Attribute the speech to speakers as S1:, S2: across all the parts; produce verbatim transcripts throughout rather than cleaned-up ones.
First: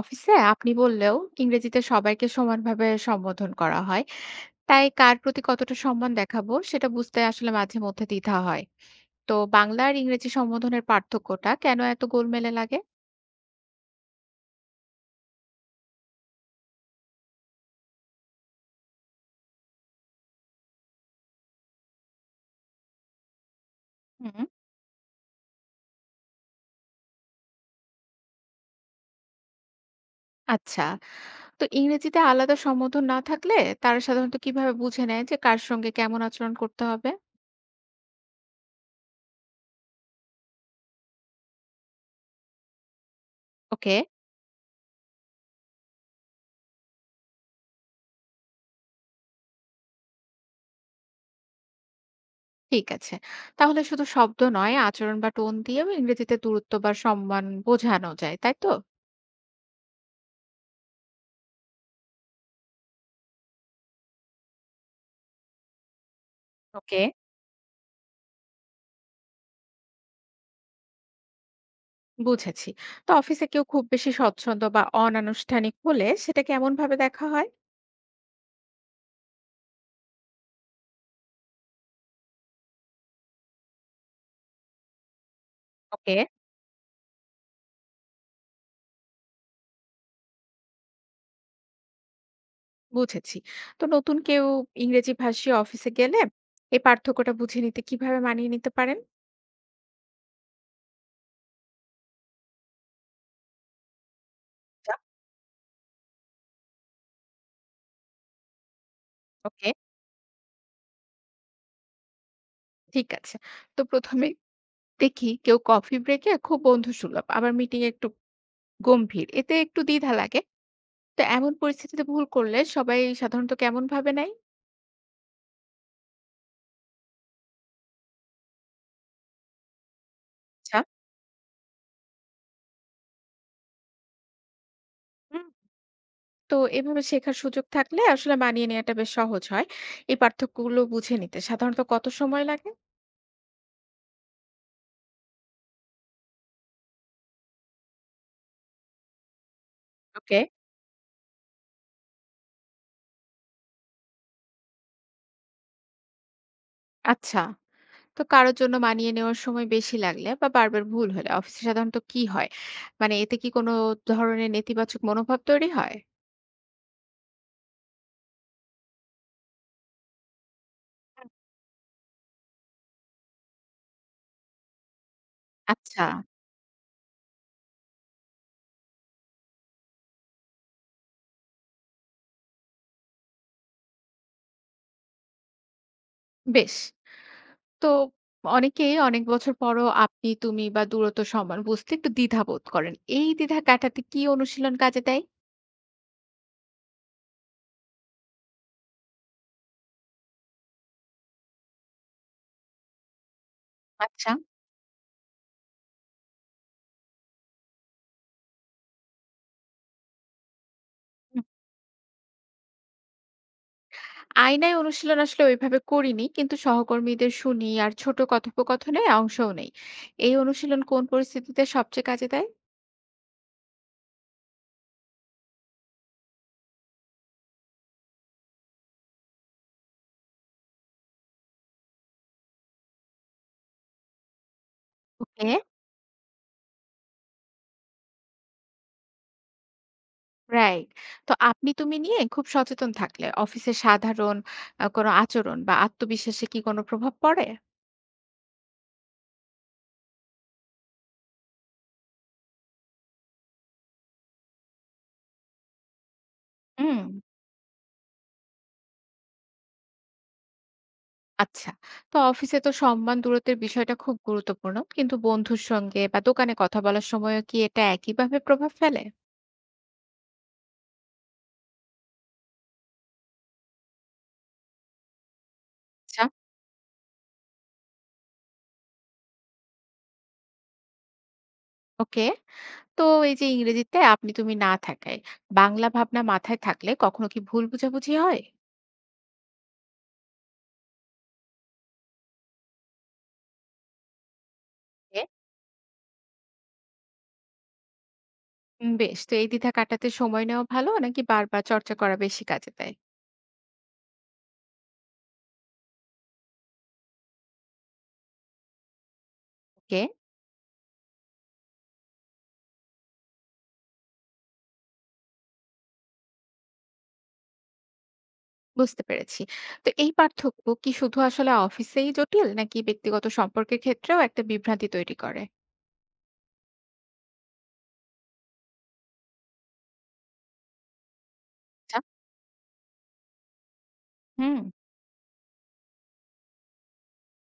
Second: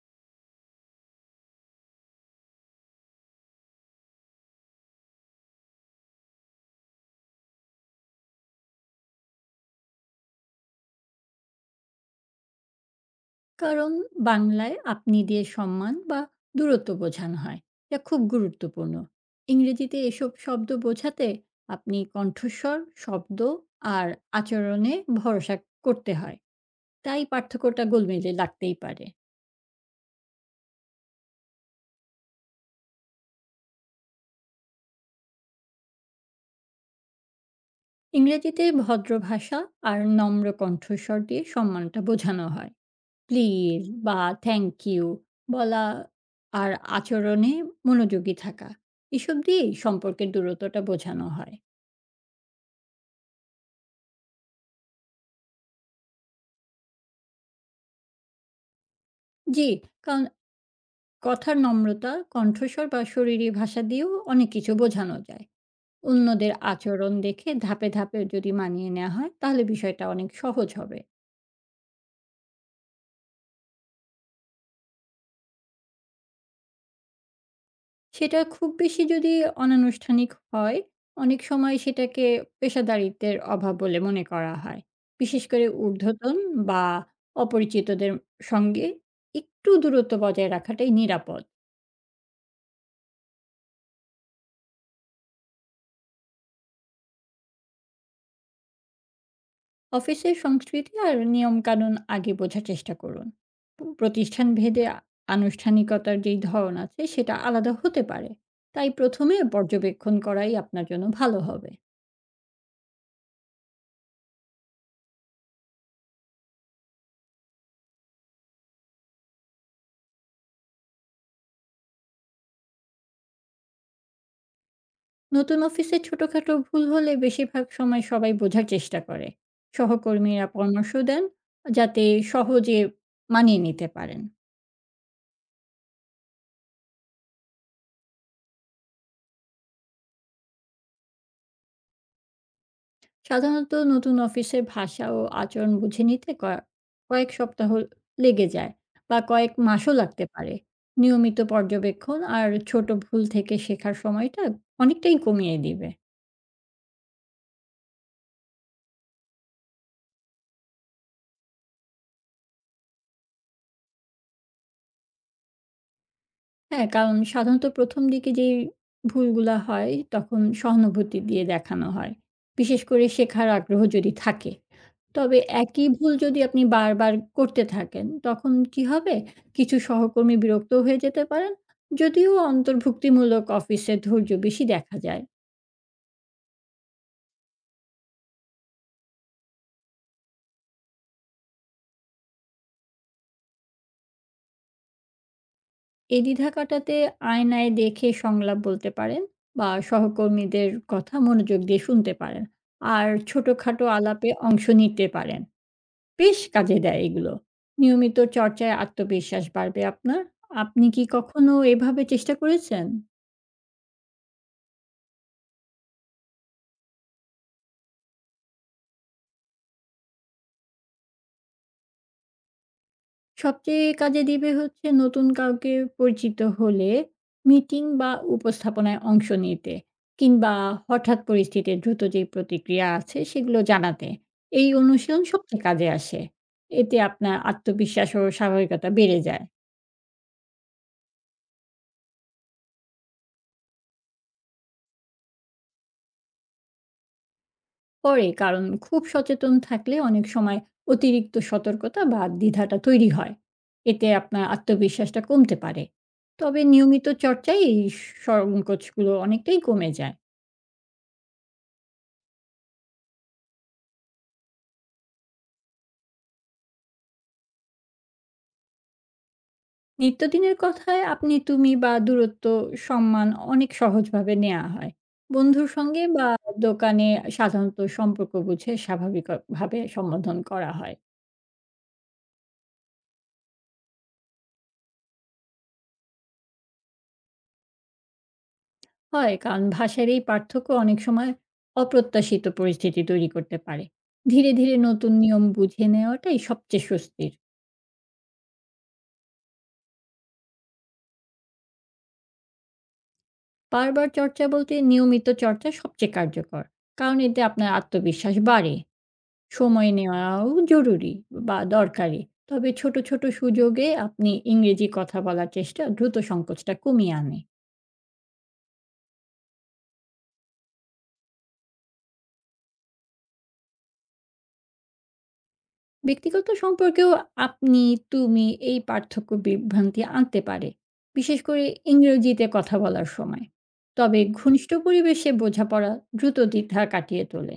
S1: অফিসে আপনি বললেও ইংরেজিতে সবাইকে সমানভাবে সম্বোধন করা হয়, তাই কার প্রতি কতটা সম্মান দেখাবো সেটা বুঝতে আসলে মাঝে মধ্যে দ্বিধা হয়। তো বাংলা আর ইংরেজি সম্বোধনের পার্থক্যটা কেন এত গোলমেলে লাগে?
S2: কারণ বাংলায় আপনি দিয়ে সম্মান বা দূরত্ব বোঝানো হয় যা খুব গুরুত্বপূর্ণ। ইংরেজিতে এসব শব্দ বোঝাতে আপনি কণ্ঠস্বর শব্দ আর
S1: হুম।
S2: আচরণে ভরসা করতে হয়। তাই পার্থক্যটা গোলমেলে লাগতেই পারে।
S1: আচ্ছা, তো ইংরেজিতে আলাদা সম্বোধন না থাকলে তারা সাধারণত কিভাবে বুঝে নেয় যে কার সঙ্গে কেমন আচরণ করতে হবে?
S2: ইংরেজিতে ভদ্র ভাষা আর নম্র কণ্ঠস্বর দিয়ে সম্মানটা বোঝানো হয়। Please
S1: okay.
S2: বা থ্যাংক ইউ বলা আর আচরণে মনোযোগী থাকা, এসব দিয়েই সম্পর্কের দূরত্বটা বোঝানো হয়।
S1: ঠিক আছে, তাহলে শুধু শব্দ নয়, আচরণ বা টোন দিয়েও ইংরেজিতে দূরত্ব বা সম্মান বোঝানো যায়, তাই তো?
S2: জি, কারণ কথার নম্রতা, কণ্ঠস্বর বা শরীরী ভাষা দিয়েও অনেক কিছু বোঝানো যায়। অন্যদের
S1: ওকে,
S2: আচরণ দেখে ধাপে, ধাপে যদি মানিয়ে নেওয়া হয় তাহলে বিষয়টা অনেক সহজ হবে।
S1: বুঝেছি। তো অফিসে কেউ খুব বেশি স্বচ্ছন্দ বা অনানুষ্ঠানিক হলে সেটা কেমন ভাবে দেখা হয়?
S2: সেটা খুব বেশি যদি অনানুষ্ঠানিক হয়, অনেক সময় সেটাকে পেশাদারিত্বের অভাব বলে মনে করা হয়। বিশেষ করে
S1: ওকে,
S2: ঊর্ধ্বতন বা অপরিচিতদের সঙ্গে একটু দূরত্ব বজায় রাখাটাই নিরাপদ।
S1: বুঝেছি। তো নতুন কেউ ইংরেজি ভাষী অফিসে গেলে এই পার্থক্যটা বুঝে নিতে কিভাবে মানিয়ে নিতে পারেন?
S2: অফিসের সংস্কৃতি আর নিয়মকানুন আগে বোঝার চেষ্টা করুন। প- প্রতিষ্ঠান ভেদে আ- আনুষ্ঠানিকতার যেই ধরন আছে সেটা আলাদা হতে পারে। তাই প্রথমে
S1: ওকে।
S2: পর্যবেক্ষণ করাই আপনার জন্য ভালো হবে।
S1: ঠিক আছে, তো প্রথমে দেখি, কেউ কফি ব্রেকে খুব বন্ধুসুলভ, আবার মিটিং এ একটু গম্ভীর, এতে একটু দ্বিধা লাগে। তো এমন পরিস্থিতিতে ভুল করলে সবাই সাধারণত কেমন ভাবে নেয়?
S2: নতুন অফিসে ছোটখাটো ভুল হলে বেশিরভাগ সময় সবাই বোঝার চেষ্টা করে। সহকর্মীরা
S1: আচ্ছা।
S2: পরামর্শ দেন যাতে সহজে মানিয়ে নিতে পারেন।
S1: হুম, তো এভাবে শেখার সুযোগ থাকলে আসলে মানিয়ে নেওয়াটা বেশ সহজ হয়। এই পার্থক্যগুলো বুঝে নিতে সাধারণত কত সময় লাগে?
S2: সাধারণত নতুন অফিসের ভাষা ও আচরণ বুঝে নিতে ক- কয়েক সপ্তাহ লেগে যায়, বা কয়েক মাসও লাগতে
S1: ওকে।
S2: পারে। নিয়মিত পর্যবেক্ষণ আর ছোট ভুল থেকে শেখার সময়টা অনেকটাই কমিয়ে দিবে।
S1: আচ্ছা, তো কারোর জন্য মানিয়ে নেওয়ার সময় বেশি লাগলে বা বারবার ভুল হলে অফিসে সাধারণত কি হয়? মানে এতে কি কোনো ধরনের নেতিবাচক মনোভাব তৈরি হয়?
S2: হ্যাঁ, কারণ সাধারণত প্রথম দিকে যেই ভুলগুলা হয় তখন সহানুভূতি দিয়ে দেখানো হয়। বিশেষ করে শেখার আগ্রহ যদি থাকে। তবে একই
S1: আচ্ছা।
S2: ভুল যদি আপনি বারবার করতে থাকেন তখন কি হবে? কিছু সহকর্মী বিরক্তও হয়ে যেতে পারেন। যদিও অন্তর্ভুক্তিমূলক অফিসে ধৈর্য বেশি দেখা যায়।
S1: বেশ, তো অনেকেই অনেক বছর পরও আপনি তুমি বা দূরত্ব সমান বুঝতে একটু দ্বিধা বোধ করেন, এই দ্বিধা কাটাতে কি অনুশীলন কাজে দেয়?
S2: এই দ্বিধা কাটাতে আয়নায় দেখে সংলাপ বলতে পারেন, বা সহকর্মীদের কথা মনোযোগ দিয়ে শুনতে পারেন। আর ছোটখাটো আলাপে
S1: আচ্ছা।
S2: অংশ নিতে পারেন। বেশ কাজে দেয় এগুলো। নিয়মিত চর্চায় আত্মবিশ্বাস বাড়বে আপনার। আপনি কি কখনো এভাবে চেষ্টা করেছেন?
S1: আয়নায় অনুশীলন আসলে ওইভাবে করিনি, কিন্তু সহকর্মীদের শুনি আর ছোট কথোপকথনে অংশও নেই। এই অনুশীলন কোন পরিস্থিতিতে সবচেয়ে কাজে দেয়?
S2: সবচেয়ে কাজে দিবে হচ্ছে নতুন কাউকে পরিচিত হলে, মিটিং বা উপস্থাপনায় অংশ নিতে, কিংবা হঠাৎ পরিস্থিতির দ্রুত যেই প্রতিক্রিয়া আছে সেগুলো জানাতে। এই অনুশীলন
S1: ওকে।
S2: সবচেয়ে কাজে আসে। এতে আপনার আত্মবিশ্বাস ও স্বাভাবিকতা বেড়ে যায়।
S1: রাইট, তো আপনি তুমি নিয়ে খুব সচেতন থাকলে অফিসের সাধারণ আহ, কোনো আচরণ বা আত্মবিশ্বাসে কি কোনো প্রভাব পড়ে?
S2: পড়ে। কারণ খুব সচেতন থাকলে অনেক সময় অতিরিক্ত সতর্কতা বা দ্বিধাটা তৈরি হয়। এতে আপনার আত্মবিশ্বাসটা কমতে পারে। তবে
S1: হুম।
S2: নিয়মিত চর্চায় এই সংকোচগুলো অনেকটাই কমে যায়।
S1: আচ্ছা, তো অফিসে তো সম্মান দূরত্বের বিষয়টা খুব গুরুত্বপূর্ণ, কিন্তু বন্ধুর সঙ্গে বা দোকানে কথা বলার সময়ও কি এটা একইভাবে প্রভাব ফেলে?
S2: নিত্যদিনের কথায় আপনি তুমি বা দূরত্ব সম্মান অনেক সহজভাবে নেয়া হয়। বন্ধুর সঙ্গে
S1: আচ্ছা।
S2: বা দোকানে সাধারণত সম্পর্ক বুঝে স্বাভাবিকভাবে সম্বোধন করা হয়।
S1: ওকে, তো এই যে ইংরেজিতে আপনি তুমি না থাকায় বাংলা ভাবনা মাথায় থাকলে কখনো কি ভুল বোঝাবুঝি হয়?
S2: হয়, কারণ ভাষার এই পার্থক্য অনেক সময় অপ্রত্যাশিত পরিস্থিতি তৈরি করতে পারে। ধীরে, ধীরে নতুন
S1: এ,
S2: নিয়ম বুঝে নেওয়াটাই সবচেয়ে স্বস্তির।
S1: উম, বেশ, তো এই দ্বিধা কাটাতে সময় নেওয়া ভালো নাকি বারবার চর্চা করা বেশি কাজে দেয়?
S2: বারবার চর্চা বলতে নিয়মিত চর্চা সবচেয়ে কার্যকর। কারণ এতে আপনার আত্মবিশ্বাস বাড়ে। সময়
S1: ওকে,
S2: নেওয়াও জরুরি বা দরকারি। তবে ছোট, ছোট সুযোগে আপনি ইংরেজি কথা বলার চেষ্টা দ্রুত সংকোচটা কমিয়ে আনে।
S1: বুঝতে পেরেছি। তো এই পার্থক্য কি শুধু আসলে অফিসেই জটিল, নাকি ব্যক্তিগত সম্পর্কের ক্ষেত্রেও একটা বিভ্রান্তি তৈরি করে?
S2: ব্যক্তিগত সম্পর্কেও আপনি, তুমি এই পার্থক্য বিভ্রান্তি আনতে পারে, বিশেষ করে
S1: আচ্ছা।
S2: ইংরেজিতে কথা বলার সময়। তবে
S1: হুম।
S2: ঘনিষ্ঠ পরিবেশে বোঝাপড়া দ্রুত দ্বিধা কাটিয়ে তোলে।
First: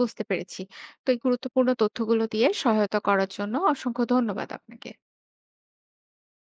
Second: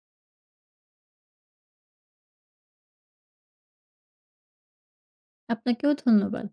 S1: বুঝতে পেরেছি, তো এই গুরুত্বপূর্ণ তথ্যগুলো দিয়ে সহায়তা করার জন্য অসংখ্য ধন্যবাদ আপনাকে।
S2: আপনাকেও ধন্যবাদ।